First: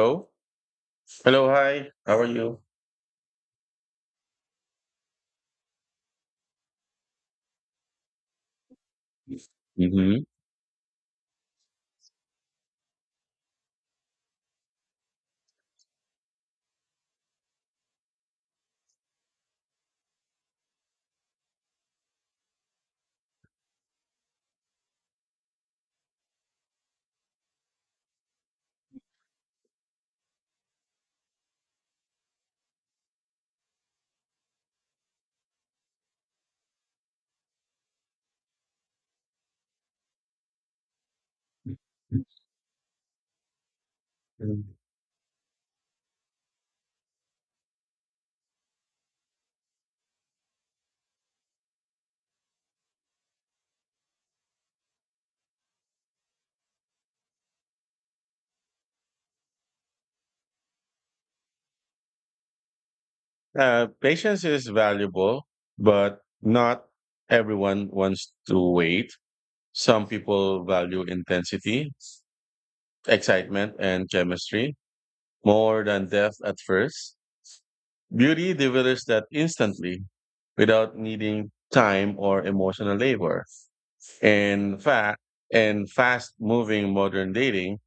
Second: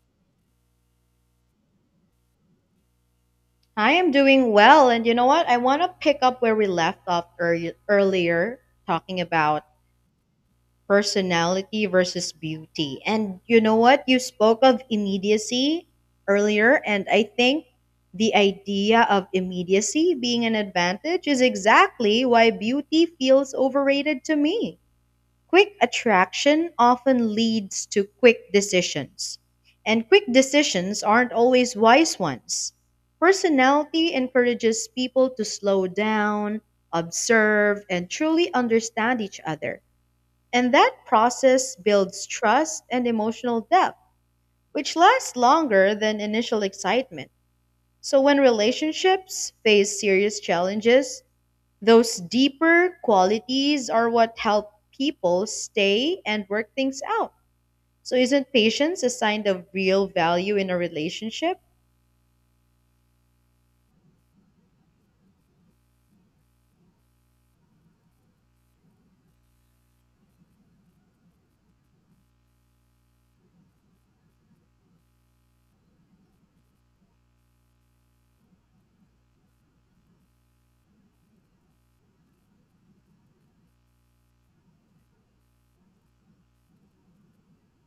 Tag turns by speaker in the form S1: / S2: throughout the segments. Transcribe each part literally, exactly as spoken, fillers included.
S1: Hello. Hello. Hi. How are you?
S2: I am doing well. And you know what? I want to pick up where we left off early, earlier, talking about
S1: Mm-hmm.
S2: personality versus beauty. And you know what? You spoke of immediacy earlier, and I think the idea of immediacy being an advantage is exactly why beauty feels overrated to me. Quick attraction often leads to quick decisions. And quick decisions aren't always wise ones. Personality encourages people to slow down, observe, and truly understand each other. And that process builds trust and emotional depth,
S1: Mm.
S2: which lasts longer than initial excitement. So, when relationships face serious challenges, those deeper qualities are what help people stay and work things out. So, isn't patience a sign of real value in a relationship?
S1: Uh, patience is valuable, but not everyone wants to wait. Some people value intensity, excitement, and chemistry more than depth at first. Beauty delivers that instantly without needing time or emotional labor. In fact, in fast moving modern dating,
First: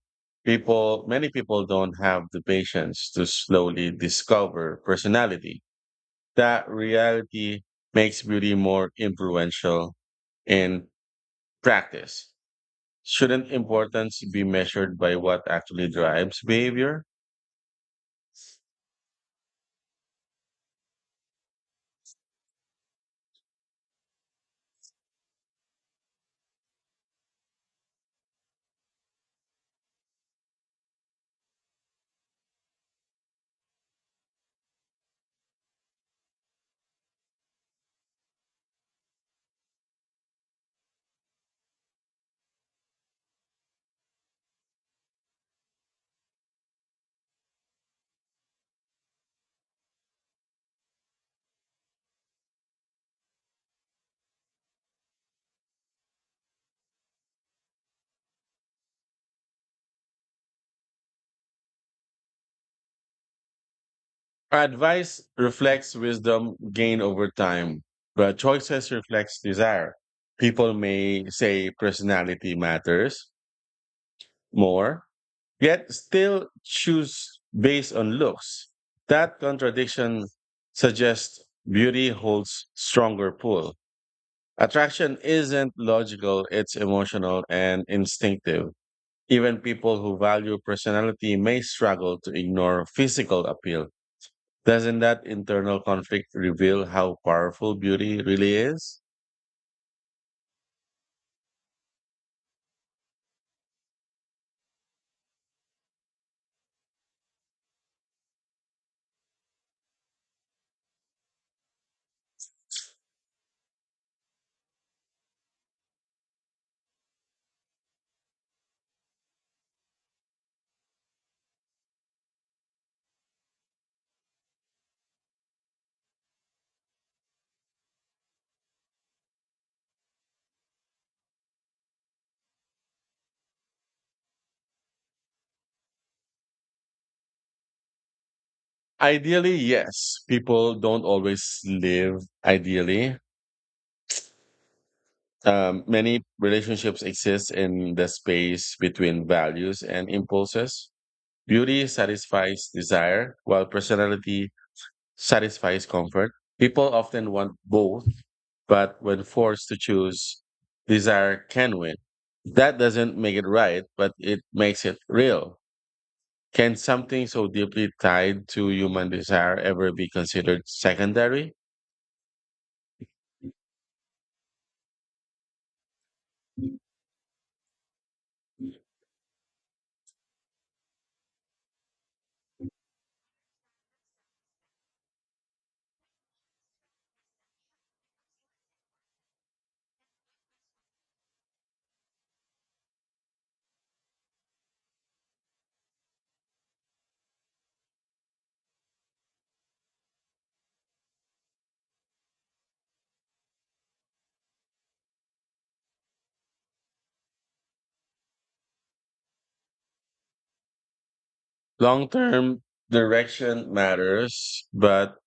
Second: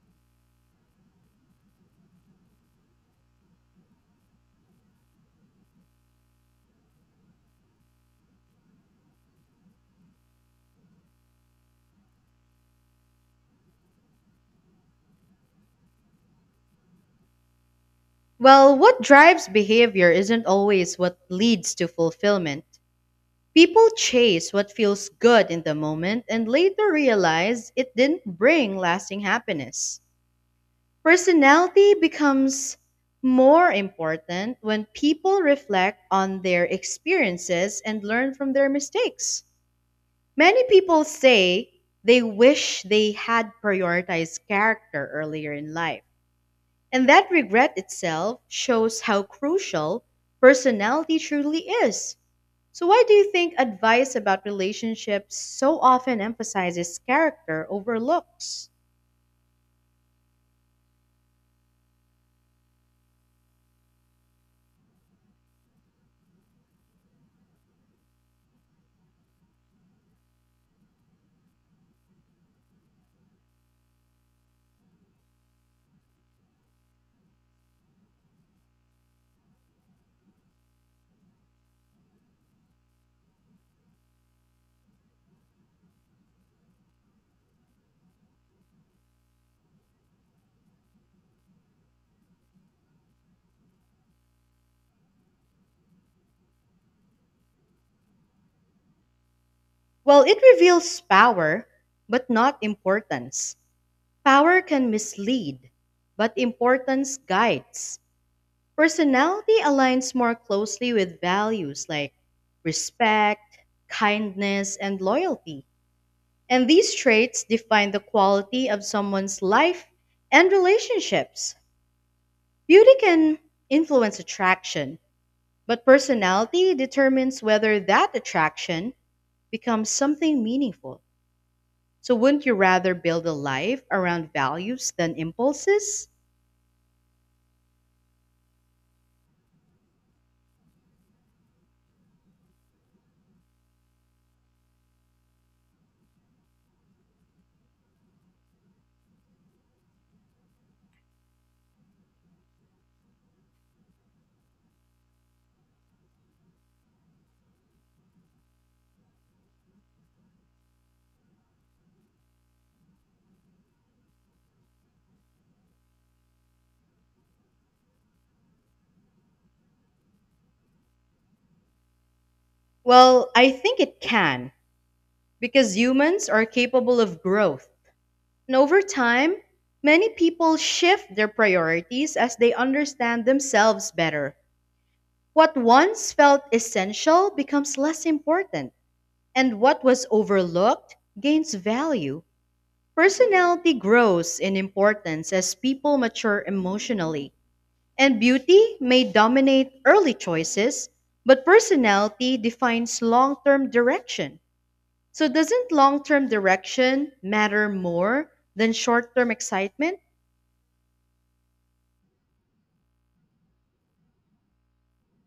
S1: People, many people don't have the patience to slowly discover personality. That reality makes beauty more influential in practice. Shouldn't importance be measured by what actually drives behavior?
S2: Well, what drives behavior isn't always what leads to fulfillment. People chase what feels good in the moment and later realize it didn't bring lasting happiness. Personality becomes more important when people reflect on their experiences and learn from their mistakes. Many people say they wish they had prioritized character earlier in life. And that regret itself shows how crucial personality truly is. So, why do you think advice about relationships so often emphasizes character over looks?
S1: Our advice reflects wisdom gained over time, but choices reflects desire. People may say personality matters more, yet still choose based on looks. That contradiction suggests beauty holds stronger pull. Attraction isn't logical, it's emotional and instinctive. Even people who value personality may struggle to ignore physical appeal. Doesn't that internal conflict reveal how powerful beauty really is?
S2: Well, it reveals power, but not importance. Power can mislead, but importance guides. Personality aligns more closely with values like respect, kindness, and loyalty. And these traits define the quality of someone's life and relationships. Beauty can influence attraction, but personality determines whether that attraction becomes something meaningful. So, wouldn't you rather build a life around values than impulses?
S1: Ideally, yes. People don't always live ideally. Um, many relationships exist in the space between values and impulses. Beauty satisfies desire, while personality satisfies comfort. People often want both, but when forced to choose, desire can win. That doesn't make it right, but it makes it real. Can something so deeply tied to human desire ever be considered secondary?
S2: Well, I think it can, because humans are capable of growth. And over time, many people shift their priorities as they understand themselves better. What once felt essential becomes less important, and what was overlooked gains value. Personality grows in importance as people mature emotionally, and beauty may dominate early choices, but personality defines long term direction. So, doesn't long term direction matter more than short term excitement?
S1: Long term direction matters, but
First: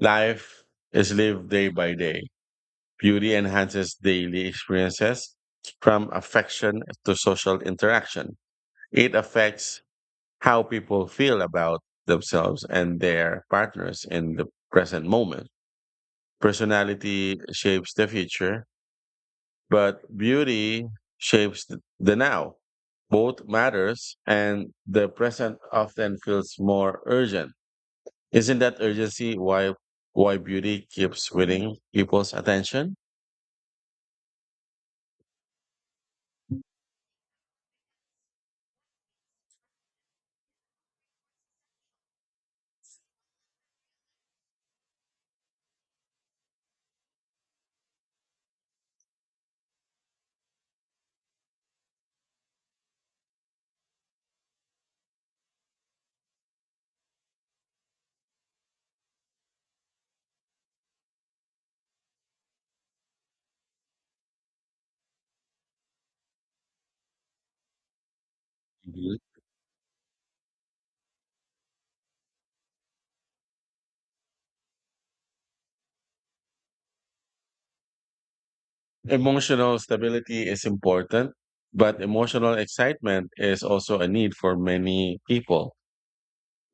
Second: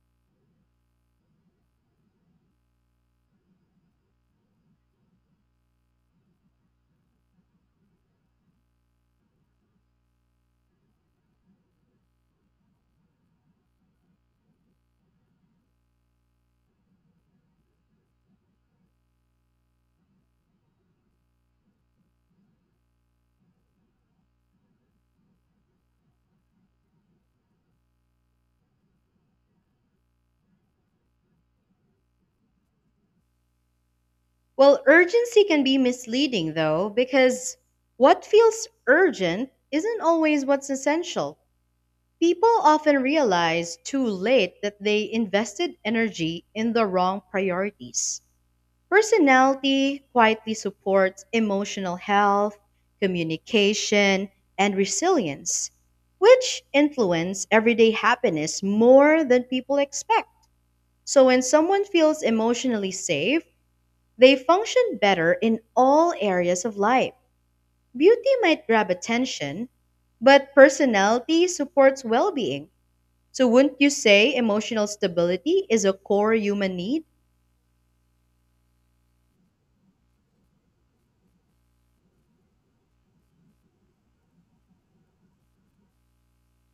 S1: life is lived day by day. Beauty enhances daily experiences from affection to social interaction. It affects how people feel about themselves and their partners in the present moment. Personality shapes the future, but beauty shapes th- the now. Both matters, and the present often feels more urgent. Isn't that urgency why why beauty keeps winning people's attention?
S2: Well, urgency can be misleading though, because what feels urgent isn't always what's essential. People often realize too late that they invested energy in the wrong priorities. Personality quietly supports emotional health, communication, and resilience, which influence everyday happiness more than people expect. So when someone feels emotionally safe, they function better in all areas of life. Beauty might grab
S1: Mhm.
S2: attention, but personality supports well being. So, wouldn't you say emotional stability is a core human need?
S1: Emotional stability is important, but emotional excitement is also a need for many people.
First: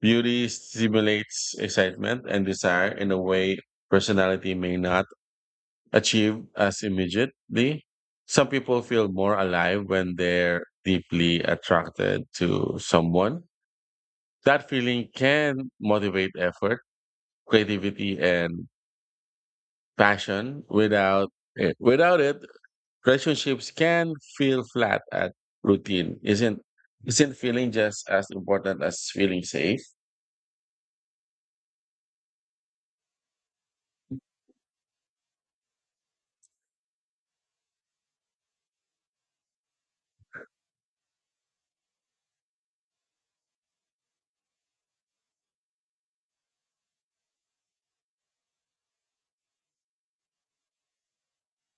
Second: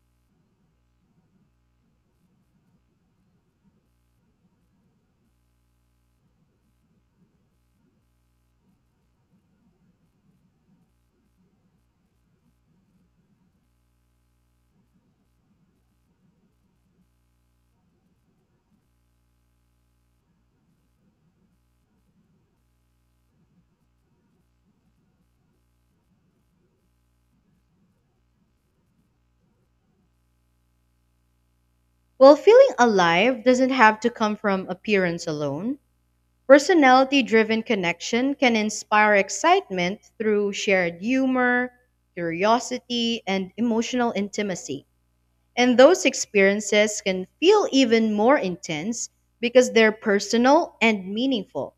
S1: Beauty stimulates excitement and desire in a way personality may not achieve as immediately. Some people feel more alive when they're deeply attracted to someone. That feeling can motivate effort, creativity, and passion. Without it, without it, relationships can feel flat at routine. Isn't isn't feeling just as important as feeling safe?
S2: Well, feeling alive doesn't have to come from appearance alone. Personality driven connection can inspire excitement through shared humor, curiosity, and emotional intimacy. And those experiences can feel even more intense because they're personal and meaningful.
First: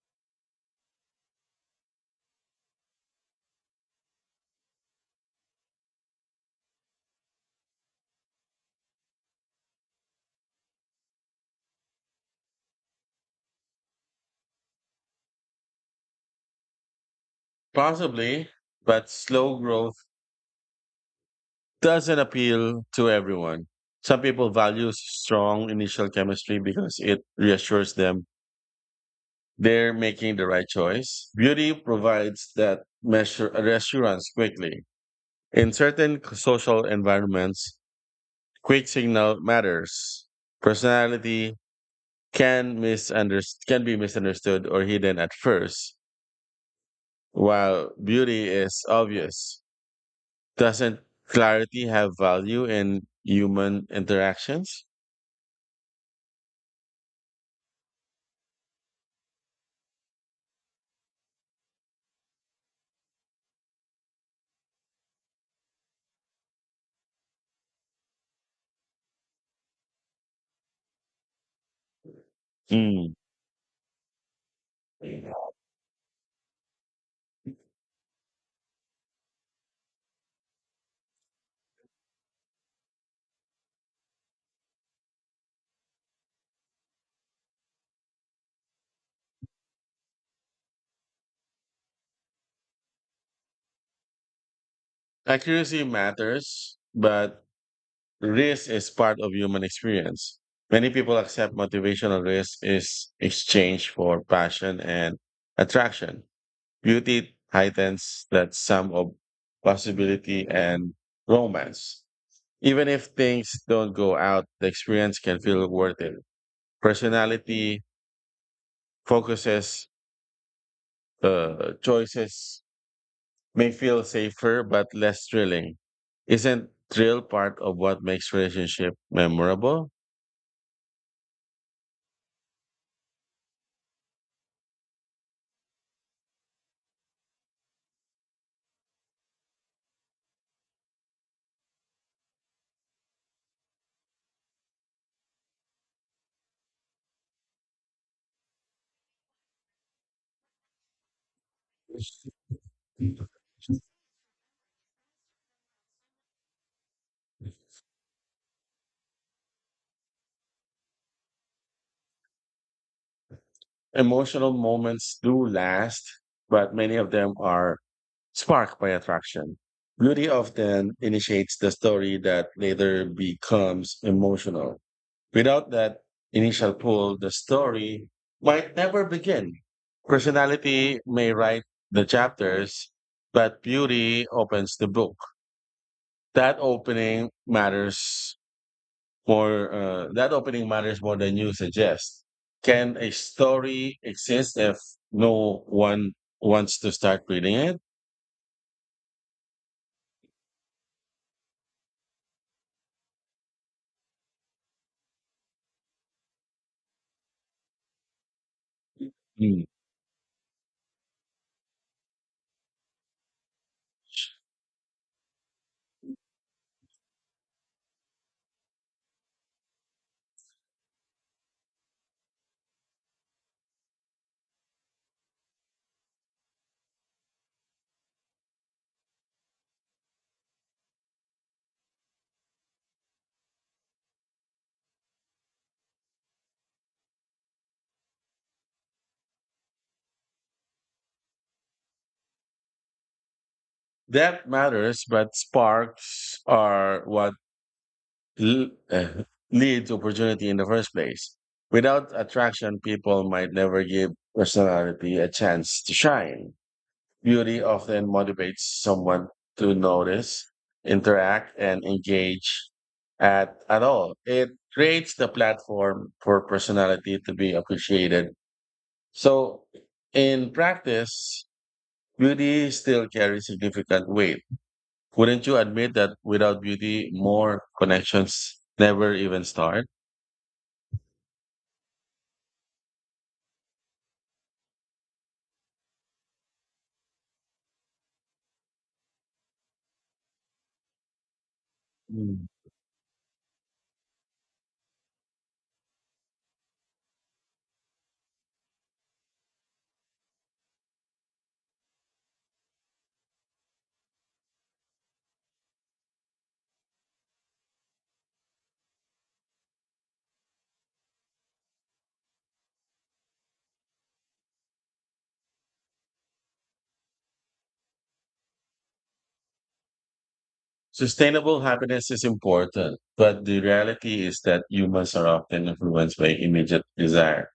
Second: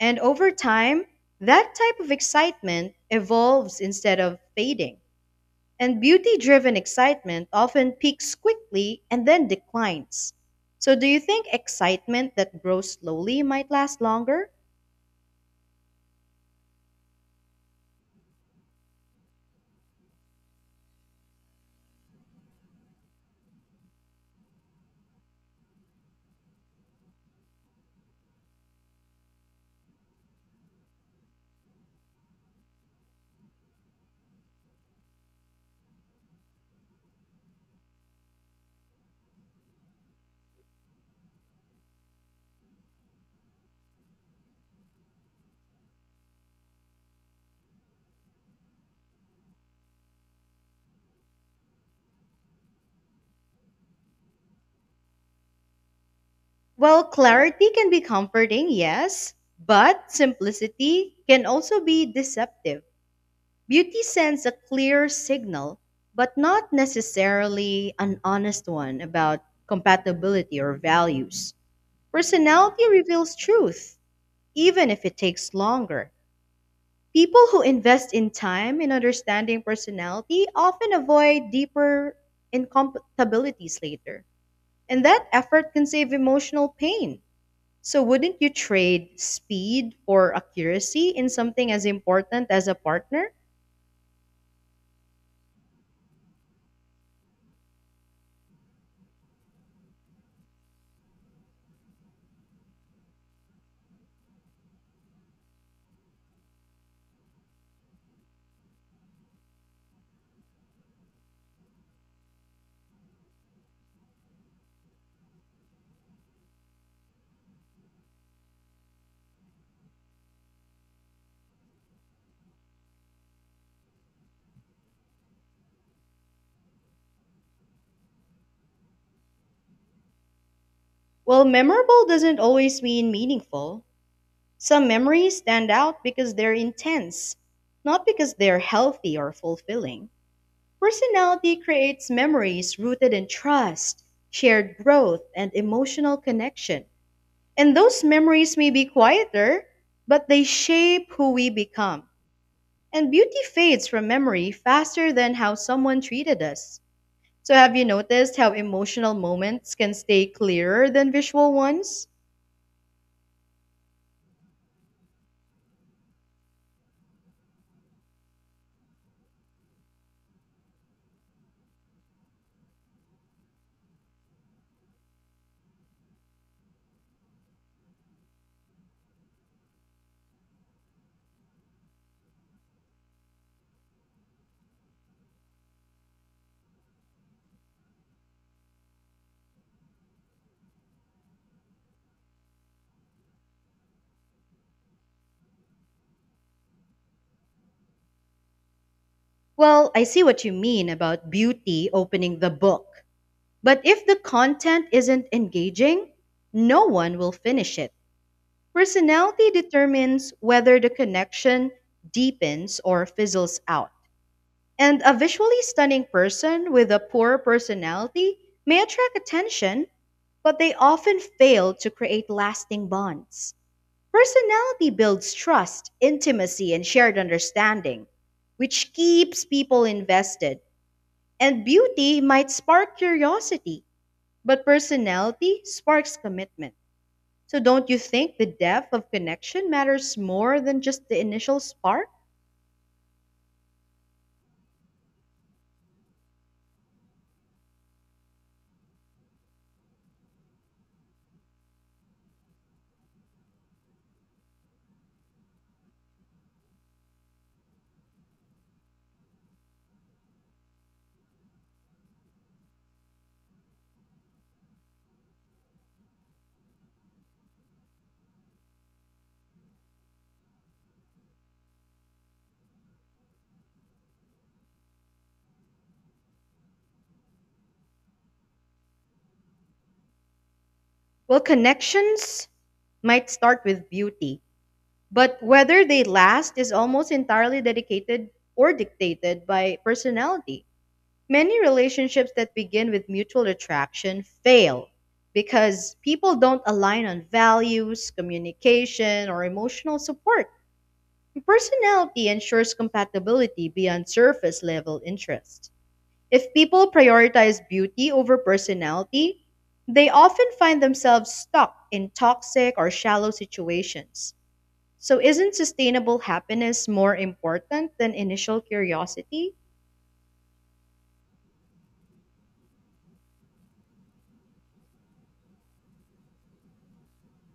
S2: And over time, that type of excitement evolves instead of fading. And beauty driven excitement often peaks quickly and then declines. So, do you think excitement that grows slowly might last longer?
S1: Possibly, but slow growth doesn't appeal to everyone. Some people value strong initial chemistry because it reassures them they're making the right choice. Beauty provides that measure reassurance quickly. In certain social environments, quick signal matters. Personality can misunderst- can be misunderstood or hidden at first, while beauty is obvious. Doesn't clarity have value in human interactions?
S2: Well, clarity can be comforting, yes, but simplicity can also be deceptive. Beauty sends a clear signal, but not necessarily an honest one about compatibility or values. Personality
S1: Mm.
S2: reveals truth, even if it takes longer. People who invest in time in understanding personality often avoid deeper incompatibilities later. And that effort can save emotional pain. So, wouldn't you trade speed for accuracy in something as important as a partner?
S1: Accuracy matters, but risk is part of human experience. Many people accept motivational risk is exchange for passion and attraction. Beauty heightens that sum of possibility and romance. Even if things don't go out, the experience can feel worth it. Personality focuses, uh, choices may feel safer but less thrilling. Isn't thrill part of what makes relationship memorable?
S2: Well, memorable doesn't always mean meaningful. Some memories stand out because they're intense, not because they're healthy or fulfilling. Personality creates memories rooted in trust, shared growth, and emotional connection. And those memories may be quieter, but they shape who we become. And beauty fades from memory faster than how someone treated us. So, have you noticed how emotional moments can stay clearer than visual ones?
S1: Emotional moments do last, but many of them are sparked by attraction. Beauty often initiates the story that later becomes emotional. Without that initial pull, the story might never begin. Personality may write the chapters, but beauty opens the book. That opening matters more uh, that opening matters more than you suggest. Can a story exist if no one wants to start reading it?
S2: Well, I see what you mean about beauty opening the book. But if the content isn't engaging, no one will finish it. Personality
S1: Mm.
S2: determines whether the connection deepens or fizzles out. And a visually stunning person with a poor personality may attract attention, but they often fail to create lasting bonds. Personality builds trust, intimacy, and shared understanding, which keeps people invested, and beauty might spark curiosity, but personality sparks commitment. So, don't you think the depth of connection matters more than just the initial spark?
S1: That matters, but sparks are what l- uh, leads opportunity in the first place. Without attraction, people might never give personality a chance to shine. Beauty often motivates someone to notice, interact, and engage at, at all. It creates the platform for personality to be appreciated. So, in practice, beauty still carries significant weight. Wouldn't you admit that without beauty, more connections never even start?
S2: Well, connections might start with beauty, but whether they last is almost entirely dedicated or dictated by personality. Many relationships
S1: Mm.
S2: that begin with mutual attraction fail because people don't align on values, communication, or emotional support. Personality ensures compatibility beyond surface level interest. If people prioritize beauty over personality, they often find themselves stuck in toxic or shallow situations. So, isn't sustainable happiness more important than initial curiosity?
S1: Sustainable happiness is important, but the reality is that humans are often influenced by immediate desire.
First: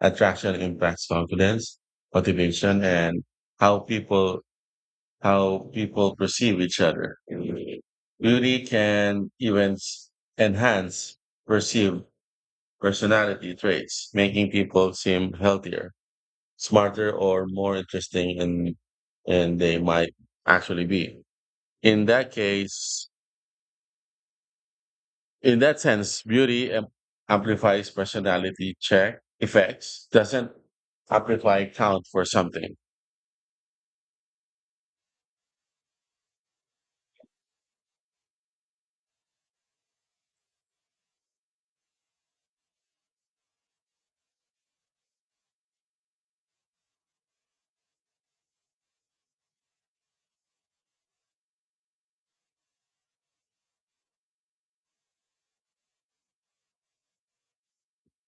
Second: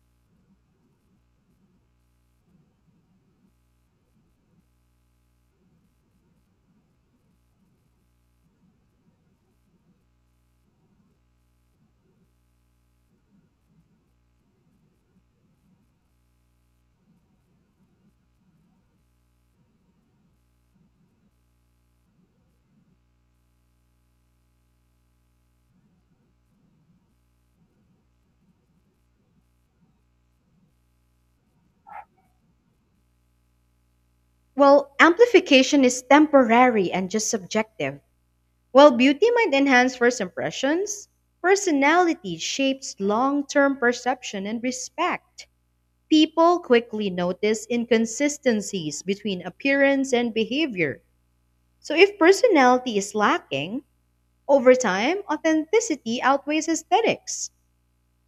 S1: Attraction impacts confidence, motivation, and how people how people perceive each other. Beauty can even s- enhance perceived personality traits, making people seem healthier, smarter, or more interesting in, than they might actually be. In that case, In that sense, beauty am- amplifies personality check effects, doesn't amplify count for something.
S2: Well, amplification is temporary and just subjective. While beauty might enhance first impressions, personality shapes long term perception and respect. People quickly notice inconsistencies between appearance and behavior. So, if personality is lacking, over time, authenticity outweighs aesthetics.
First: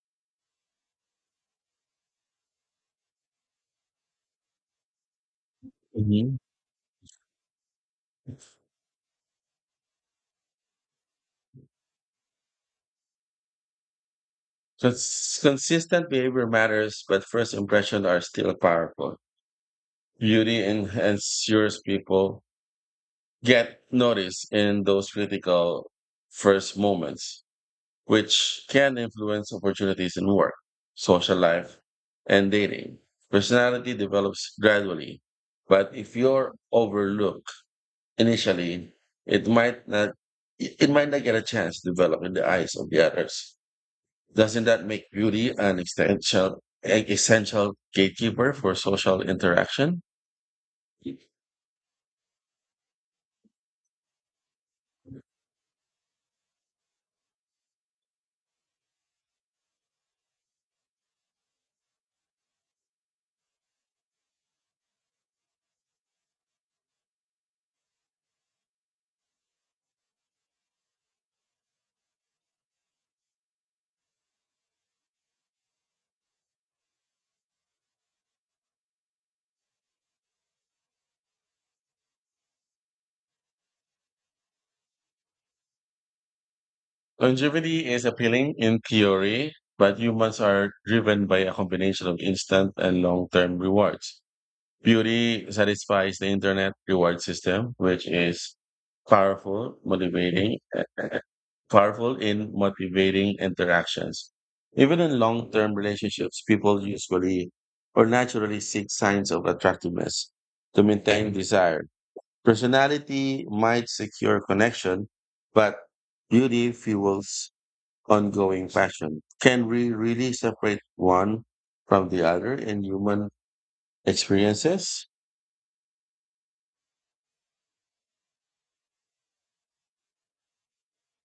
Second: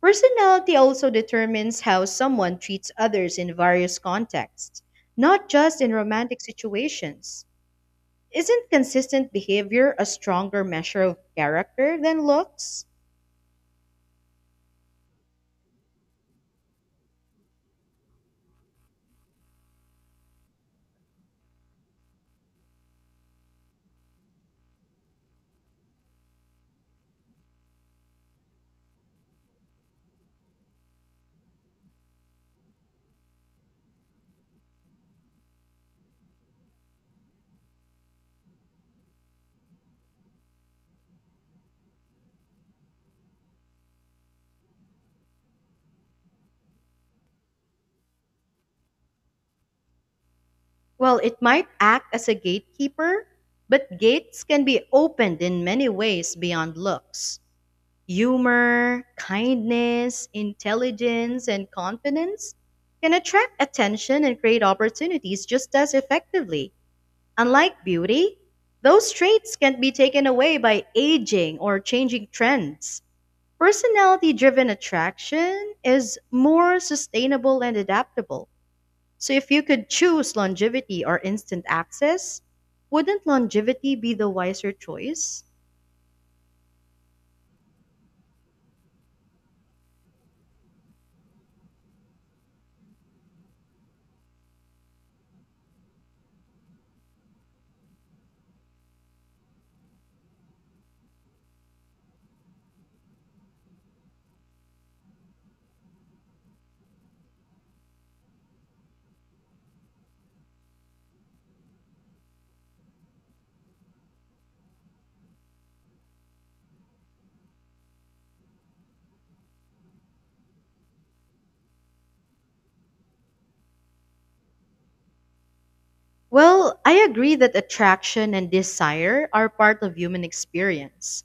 S2: Personality also determines how someone treats others in various contexts, not just in
S1: Hmm.
S2: romantic situations. Isn't consistent behavior a stronger measure of character than looks?
S1: Cons- consistent behavior matters, but first impressions are still powerful. Beauty en- ensures people get noticed in those critical first moments, which can influence opportunities in work, social life, and dating. Personality develops gradually, but if you're overlooked initially, it might not it might not get a chance to develop in the eyes of the others. Doesn't that make beauty an essential an essential gatekeeper for social interaction?
S2: Well, it might act as a gatekeeper, but gates can be opened in many ways beyond looks. Humor, kindness, intelligence, and confidence can attract attention and create opportunities just as effectively. Unlike beauty, those traits can not be taken away by aging or changing trends. Personality driven attraction is more sustainable and adaptable. So, if you could choose longevity or instant access, wouldn't longevity be the wiser choice?
S1: Longevity is appealing in theory, but humans are driven by a combination of instant and long term rewards. Beauty satisfies the internet reward system, which is powerful, motivating, eh, powerful in motivating interactions. Even in long term relationships, people usually or naturally seek signs of attractiveness to maintain desire. Personality might secure connection, but beauty fuels ongoing passion. Can we really separate one from the other in human experiences?
S2: Well, I agree that attraction and desire are part of human experience.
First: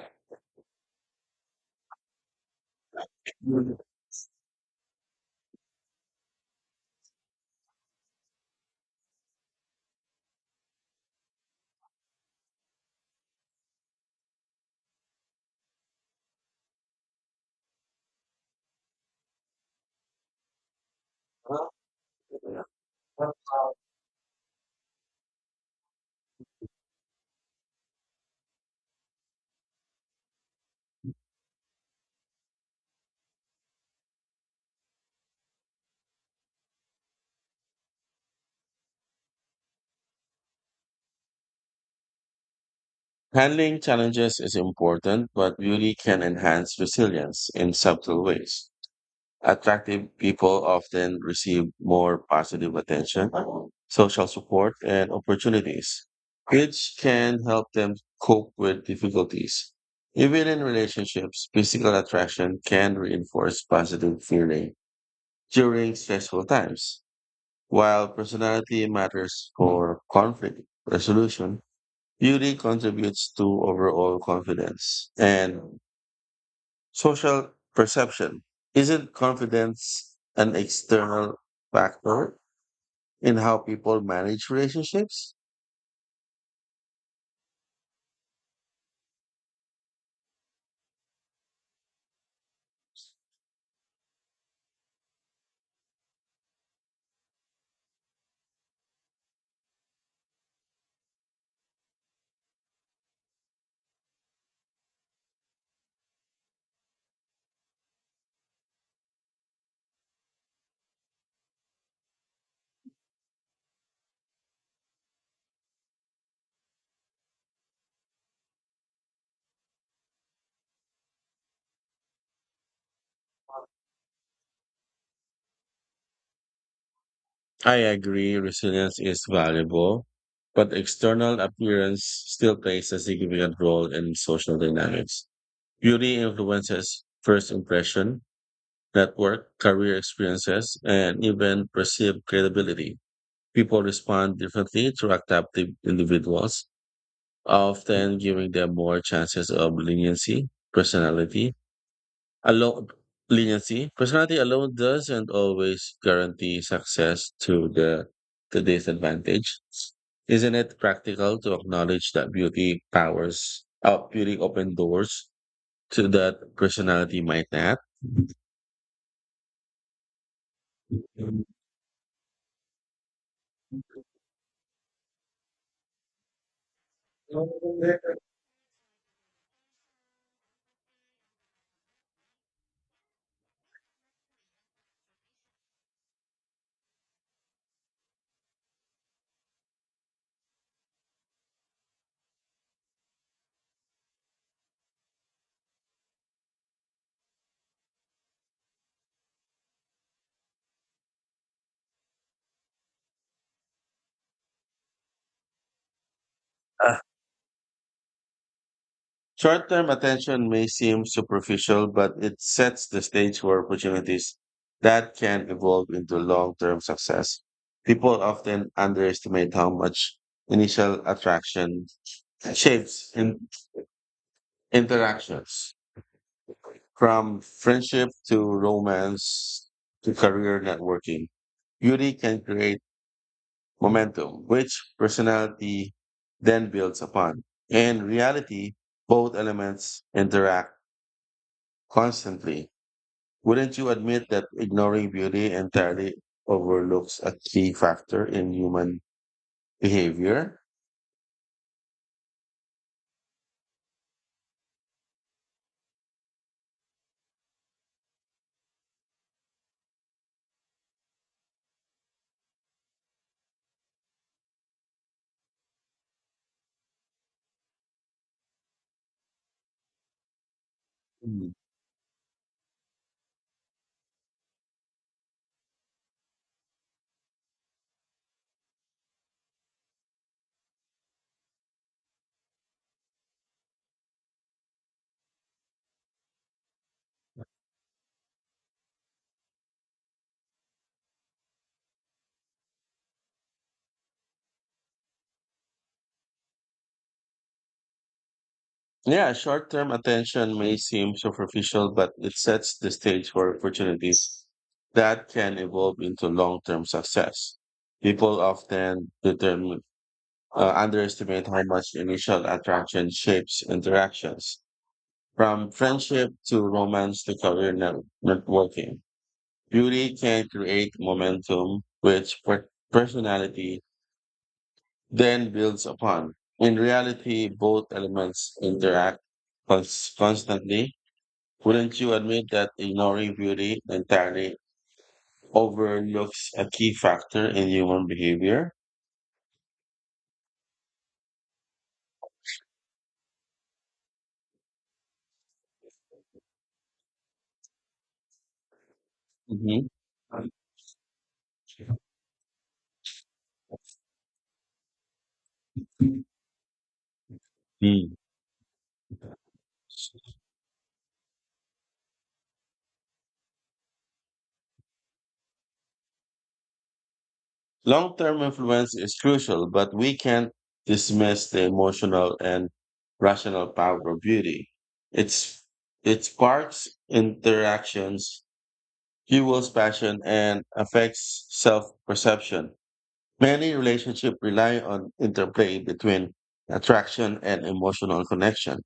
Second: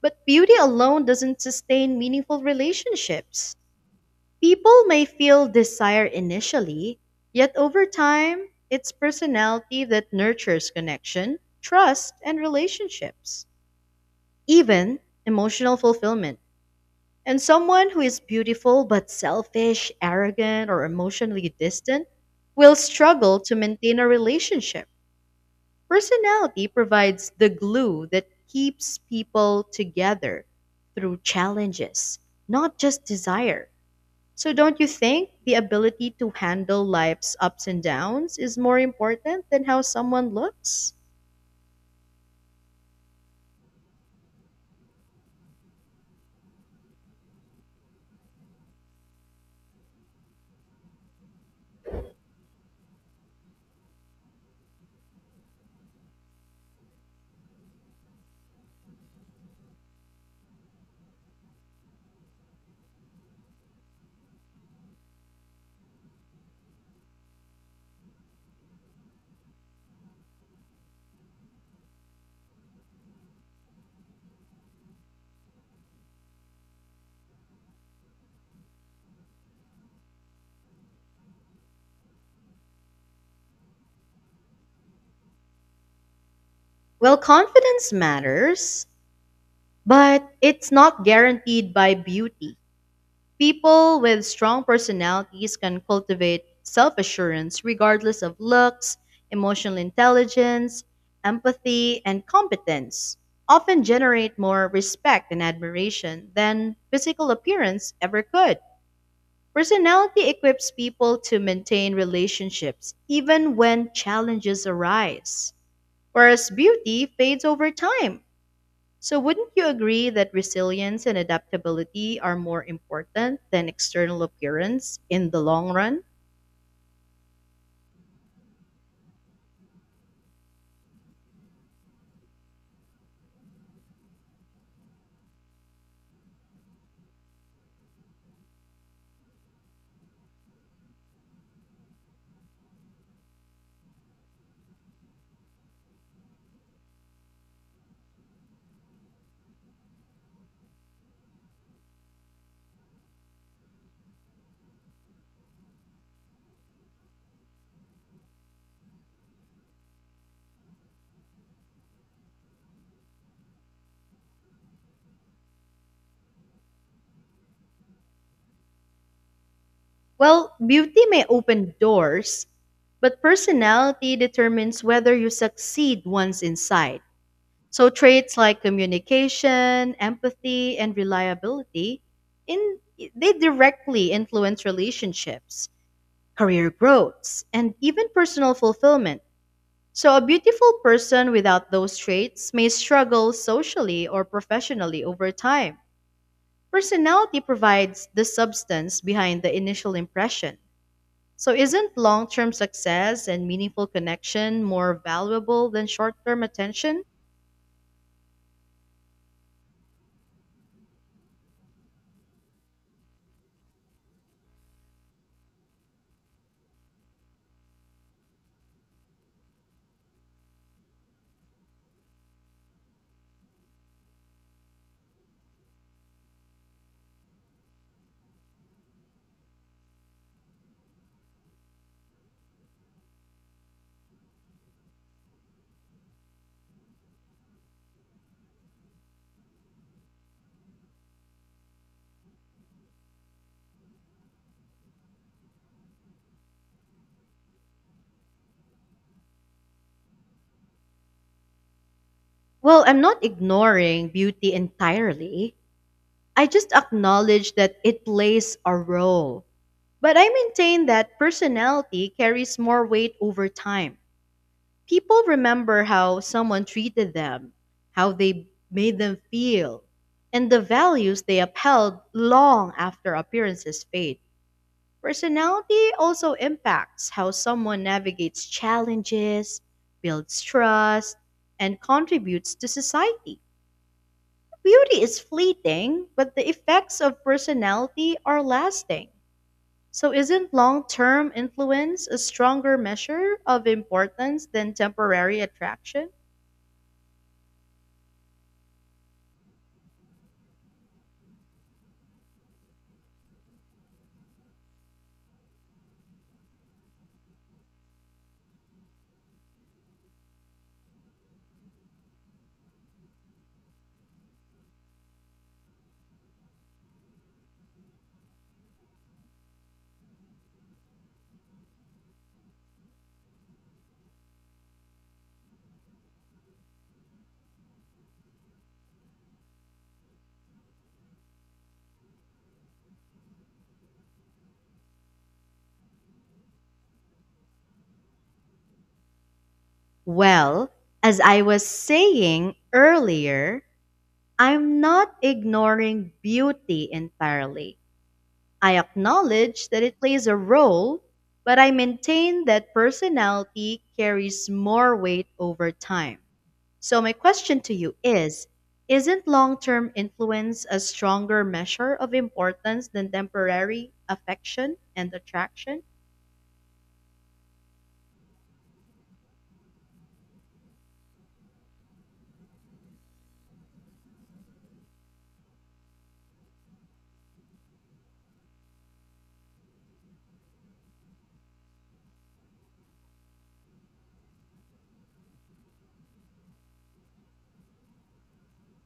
S2: But beauty alone doesn't sustain meaningful relationships. People may feel desire initially, yet over time, it's personality that nurtures connection, trust, and relationships, even emotional fulfillment. And someone who is beautiful but selfish, arrogant, or emotionally distant will struggle to maintain a relationship. Personality provides the glue that keeps people together through challenges, not just desire. So, don't you think the ability to handle life's ups and downs is more important than how someone looks?
S1: Handling challenges is important, but beauty can enhance resilience in subtle ways. Attractive people often receive more positive attention, social support, and opportunities, which can help them cope with difficulties. Even in relationships, physical attraction can reinforce positive feeling during stressful times, while personality matters for conflict resolution. Beauty contributes to overall confidence and social perception. Isn't confidence an external factor in how people manage relationships?
S2: Well, confidence matters, but it's not guaranteed by beauty. People with strong personalities can cultivate self assurance regardless of looks. Emotional intelligence, empathy, and competence often generate more respect and admiration than physical appearance ever could. Personality equips people to maintain relationships even when challenges arise, whereas beauty fades over time. So, wouldn't you agree that resilience and adaptability are more important than external appearance in the long run?
S1: I agree, resilience is valuable, but external appearance still plays a significant role in social dynamics. Beauty influences first impression, network, career experiences, and even perceived credibility. People respond differently to adaptive individuals, often giving them more chances of leniency, personality. Alone, leniency, personality alone doesn't always guarantee success to the to disadvantage. Isn't it practical to acknowledge that beauty powers, uh, beauty open doors to that personality might not?
S2: Well, beauty may open doors, but personality determines whether you succeed once inside. So, traits like communication, empathy, and reliability in they directly influence relationships, career growths, and even personal fulfillment. So, a beautiful person without those traits may struggle socially or professionally over time. Personality provides the substance behind the initial impression. So, isn't long term success and meaningful connection more valuable than short term attention?
S1: Short term attention may seem superficial, but it sets the stage for opportunities that can evolve into long term success. People often underestimate how much initial attraction shapes in interactions, from friendship to romance to career networking. Beauty can create momentum, which personality then builds upon. In reality, both elements interact constantly. Wouldn't you admit that ignoring beauty entirely overlooks a key factor in human behavior?
S2: Well, I'm not ignoring beauty entirely. I just acknowledge that it plays a role. But I maintain that personality carries more weight over time. People remember how someone treated them, how they made them feel, and the values they
S1: Mm.
S2: upheld long after appearances fade. Personality also impacts how someone navigates challenges, builds trust, and contributes to society. Beauty is fleeting, but the effects of personality are lasting. So, isn't long term influence a stronger measure of importance than temporary attraction?
S1: Yeah, short term attention may seem superficial, but it sets the stage for opportunities that can evolve into long term success. People often determine, uh, underestimate how much initial attraction shapes interactions, from friendship to romance to career net- networking. Beauty can create momentum, which per- personality then builds upon. In reality, both elements interact cons- constantly. Wouldn't you admit that ignoring beauty entirely overlooks a key factor in human behavior?
S2: Well, as I was saying earlier, I'm not ignoring beauty entirely. I acknowledge that it plays a role, but I maintain that personality carries more weight over time.
S1: Mm-hmm.
S2: So, my question to you is, isn't long term influence a stronger measure of importance than temporary affection and attraction?
S1: Long term influence is crucial, but we can't dismiss the emotional and rational power of beauty. It's, it sparks interactions, fuels passion, and affects self perception. Many relationships rely on interplay between attraction and emotional connection.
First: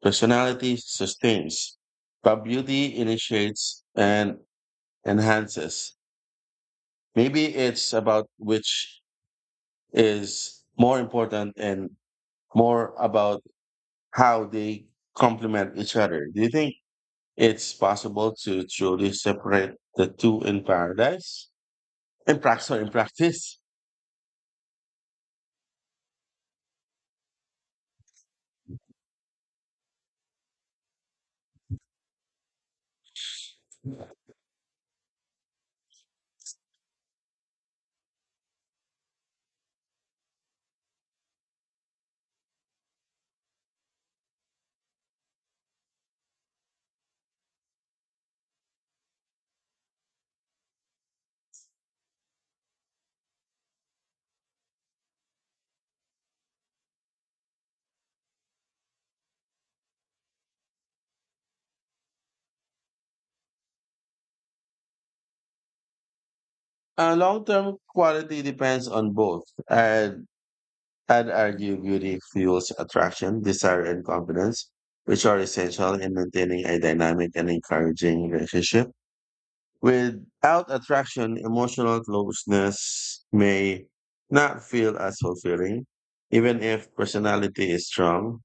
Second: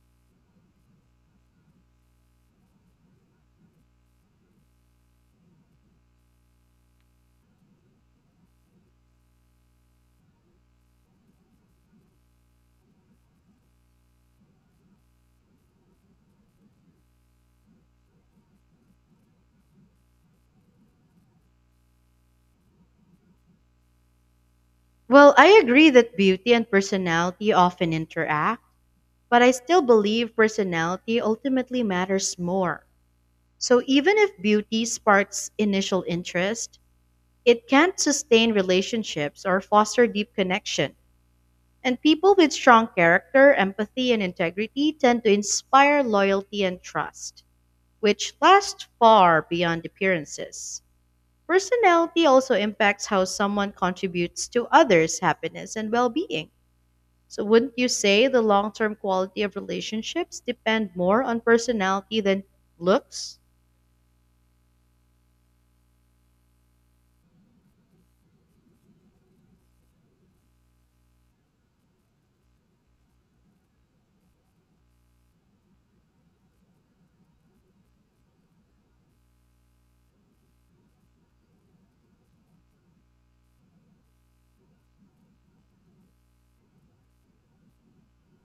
S1: Personality sustains, but beauty initiates and enhances. Maybe it's about which is more important and more about how they complement each other. Do you think it's possible to truly separate the two in paradise? In practice or in practice?
S2: Well, I agree that beauty and personality often interact. But I still believe personality ultimately matters more. So even if beauty sparks initial interest, it can't sustain relationships or foster deep connection. And people with strong character, empathy, and integrity tend to inspire loyalty and trust, which lasts far beyond appearances. Personality also impacts how someone contributes to others' happiness and well being. So, wouldn't you say the long-term quality of relationships depend more on personality than looks?
S1: Uh, long-term quality depends on both. And I'd argue beauty fuels attraction, desire, and confidence, which are essential in maintaining a dynamic and encouraging relationship. Without attraction, emotional closeness may not feel as fulfilling, even if personality is strong.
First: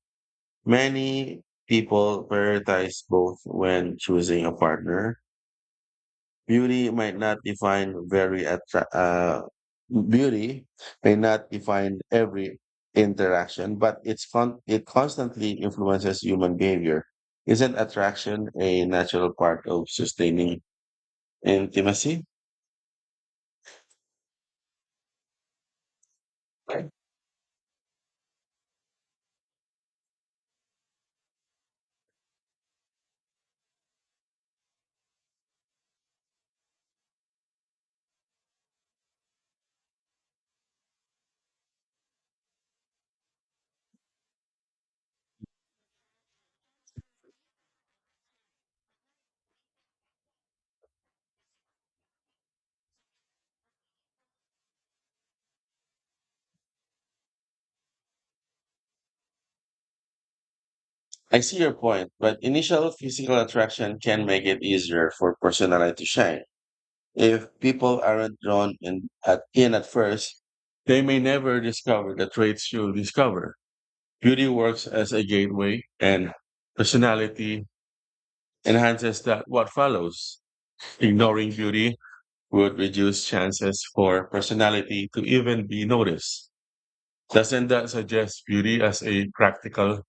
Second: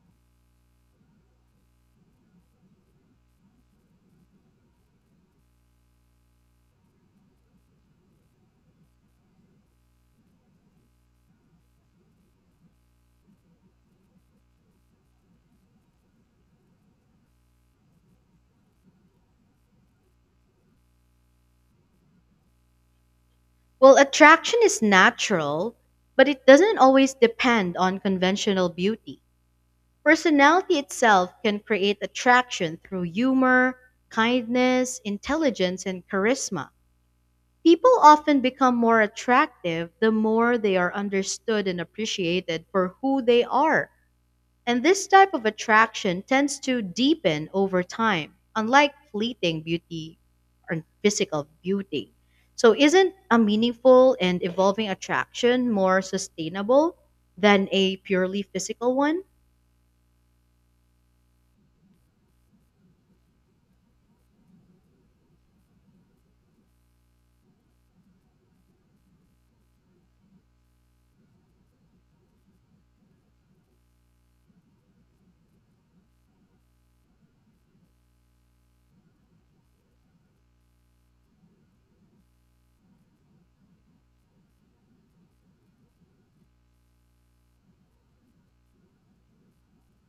S1: Many people prioritize both when choosing a partner. Beauty might not define very attra- uh, beauty may not define every interaction, but it's con- it constantly influences human behavior. Isn't attraction a natural part of sustaining intimacy?
S2: Well, attraction is natural, but it doesn't always depend on conventional beauty. Personality itself can create attraction through humor, kindness, intelligence, and charisma. People often become more attractive the more they are understood and appreciated for who they are. And this type of attraction tends to deepen over time, unlike fleeting beauty or physical beauty. So, isn't a meaningful and evolving attraction more sustainable than a purely physical one?
S1: I see your point, but initial physical attraction can make it easier for personality to shine. If people aren't drawn in at, in at first, they may never discover the traits you'll discover. Beauty works as a gateway, and personality enhances that what follows. Ignoring beauty would reduce chances for personality to even be noticed. Doesn't that suggest beauty as a practical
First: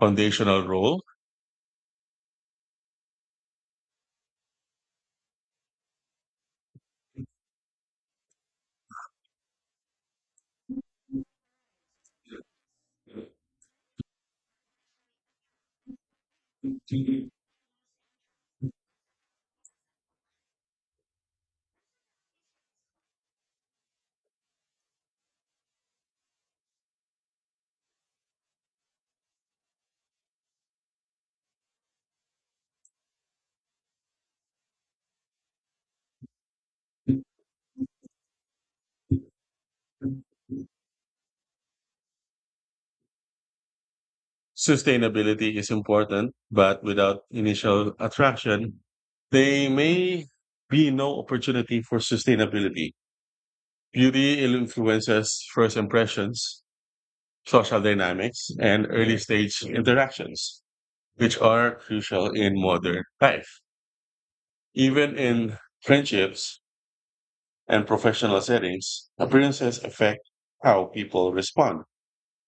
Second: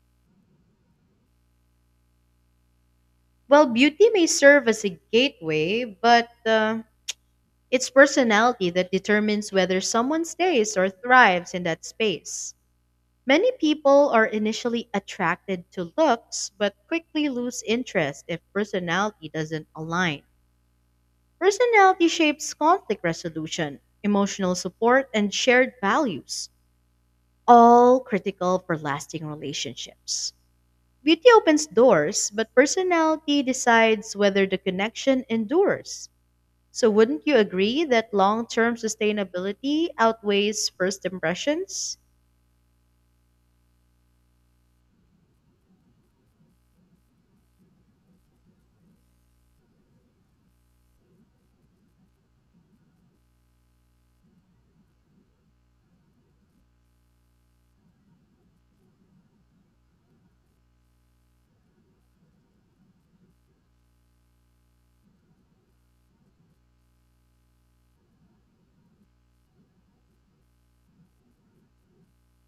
S1: foundational role?
S2: Well, beauty may serve as a gateway, but uh, it's personality that determines whether someone stays or thrives in that space. Many people are initially attracted to looks, but quickly lose interest if personality doesn't align. Personality shapes conflict resolution, emotional support, and shared values, all critical for lasting relationships. Beauty opens doors, but personality decides whether the connection endures. So, wouldn't you agree that long term sustainability outweighs first impressions?
S1: Sustainability is important, but without initial attraction, there may be no opportunity for sustainability. Beauty influences first impressions, social dynamics, and early stage interactions, which are crucial in modern life. Even in friendships and professional settings, appearances affect how people respond.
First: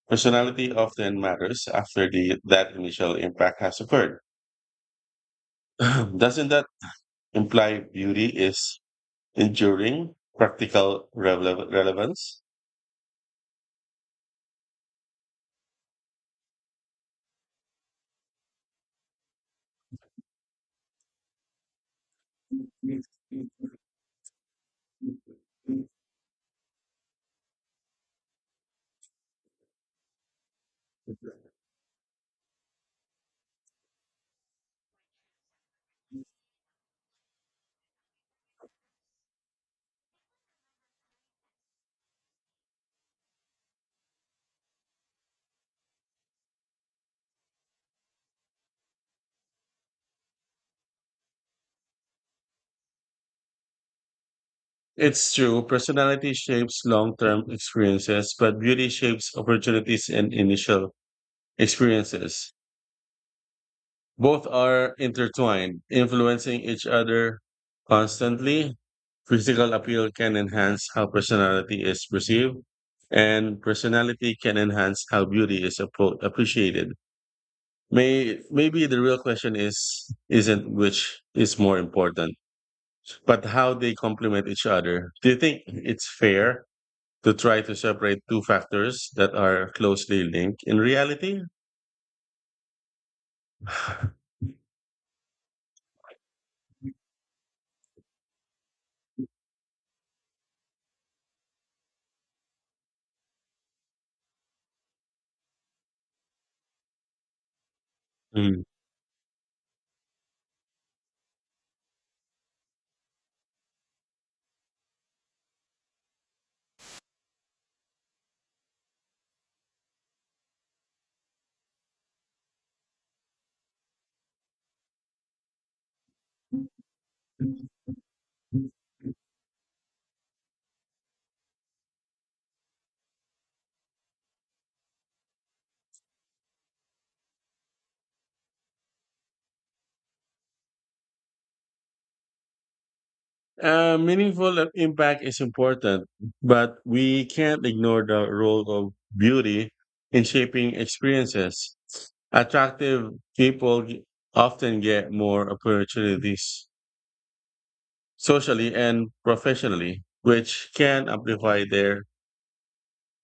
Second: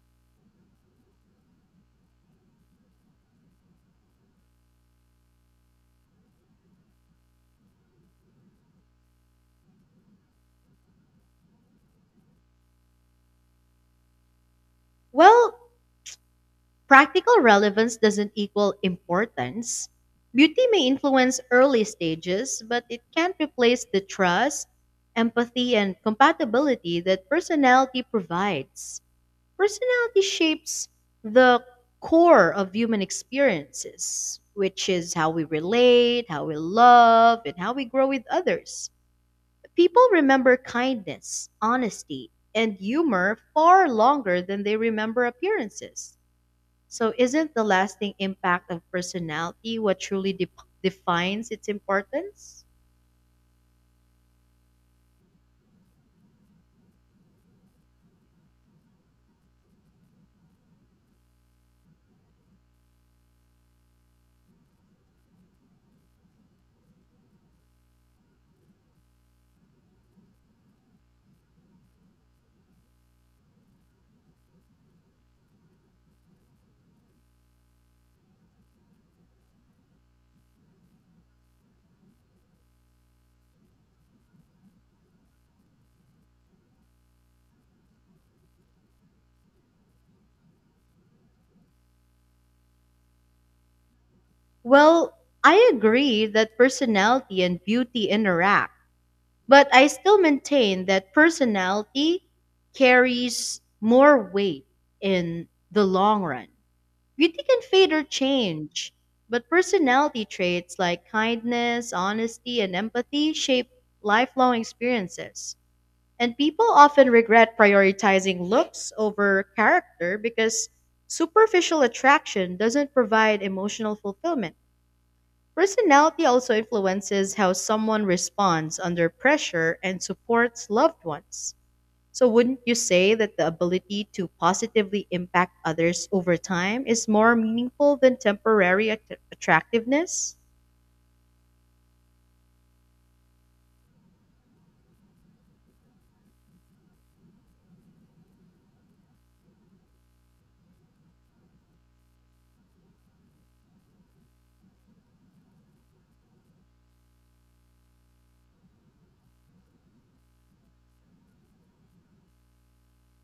S1: Personality often matters after the, that initial impact has occurred. Doesn't that imply beauty is enduring practical rele- relevance?
S2: Well, practical relevance doesn't equal importance. Beauty may influence early stages, but it can't replace the trust, empathy, and compatibility that personality provides. Personality shapes the core of human experiences, which is how we relate, how we love, and how we grow with others. People remember kindness, honesty, and humor far longer than they remember appearances. So, isn't the lasting impact of personality what truly de- defines its importance?
S1: It's true, personality shapes long term experiences, but beauty shapes opportunities and initial experiences. Both are intertwined, influencing each other constantly. Physical appeal can enhance how personality is perceived, and personality can enhance how beauty is appro- appreciated. May maybe the real question is isn't which is more important, but how they complement each other. Do you think it's fair to try to separate two factors that are closely linked in reality?
S2: Well, I agree that personality and beauty interact, but I still maintain that personality carries more weight in the long run. Beauty can fade or
S1: Mm.
S2: change, but personality traits like kindness, honesty, and empathy shape lifelong experiences. And people often regret prioritizing looks over character because superficial attraction doesn't provide emotional fulfillment. Personality also influences how someone responds under pressure and supports loved ones. So, wouldn't you say that the ability to positively impact others over time is more meaningful than temporary att- attractiveness?
S1: Uh, meaningful impact is important, but we can't ignore the role of beauty in shaping experiences. Attractive people often get more opportunities socially and professionally, which can amplify their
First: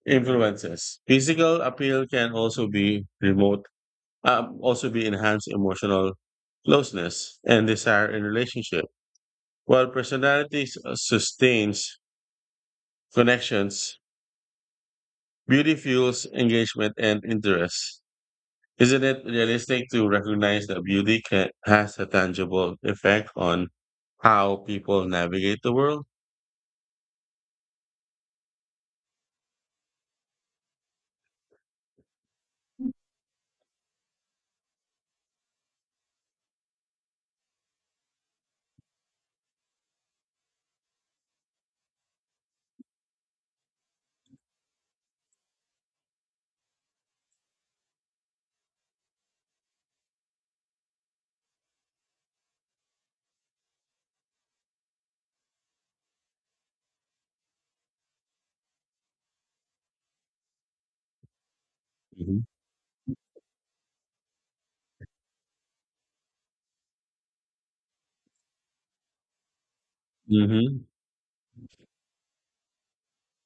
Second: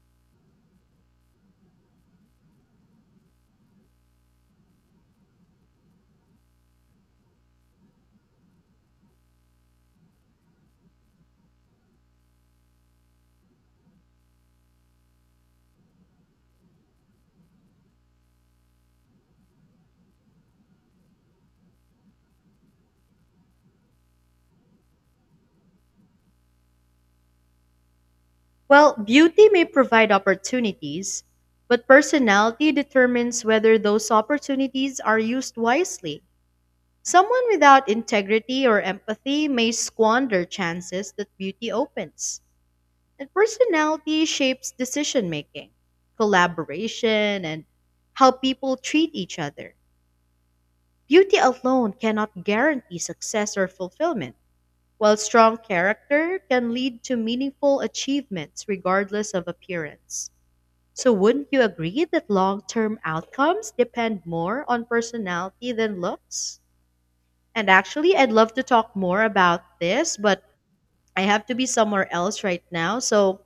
S1: influences. Physical appeal can also be remote, um, also be enhanced emotional closeness and desire in relationship. While personality s- uh, sustains connections, beauty fuels engagement and interest. Isn't it realistic to recognize that beauty can, has a tangible effect on how people navigate the world?
S2: Well, beauty may provide opportunities, but personality determines whether those opportunities are used wisely. Someone without integrity or empathy may squander chances that beauty opens. And personality shapes decision making, collaboration, and how people treat each other. Beauty alone cannot guarantee success or fulfillment, while strong character can lead to meaningful achievements regardless of appearance. So, wouldn't you agree that
S1: Hmm.
S2: long term outcomes depend more on personality than looks? And actually, I'd love to talk more about this, but
S1: Hmm.
S2: I have to be somewhere else right now. So,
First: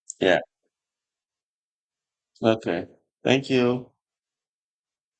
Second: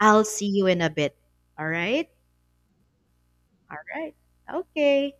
S2: I'll
S1: Yeah.
S2: see you in a bit. All right?
S1: Okay. Thank
S2: All
S1: you.
S2: right. Okay.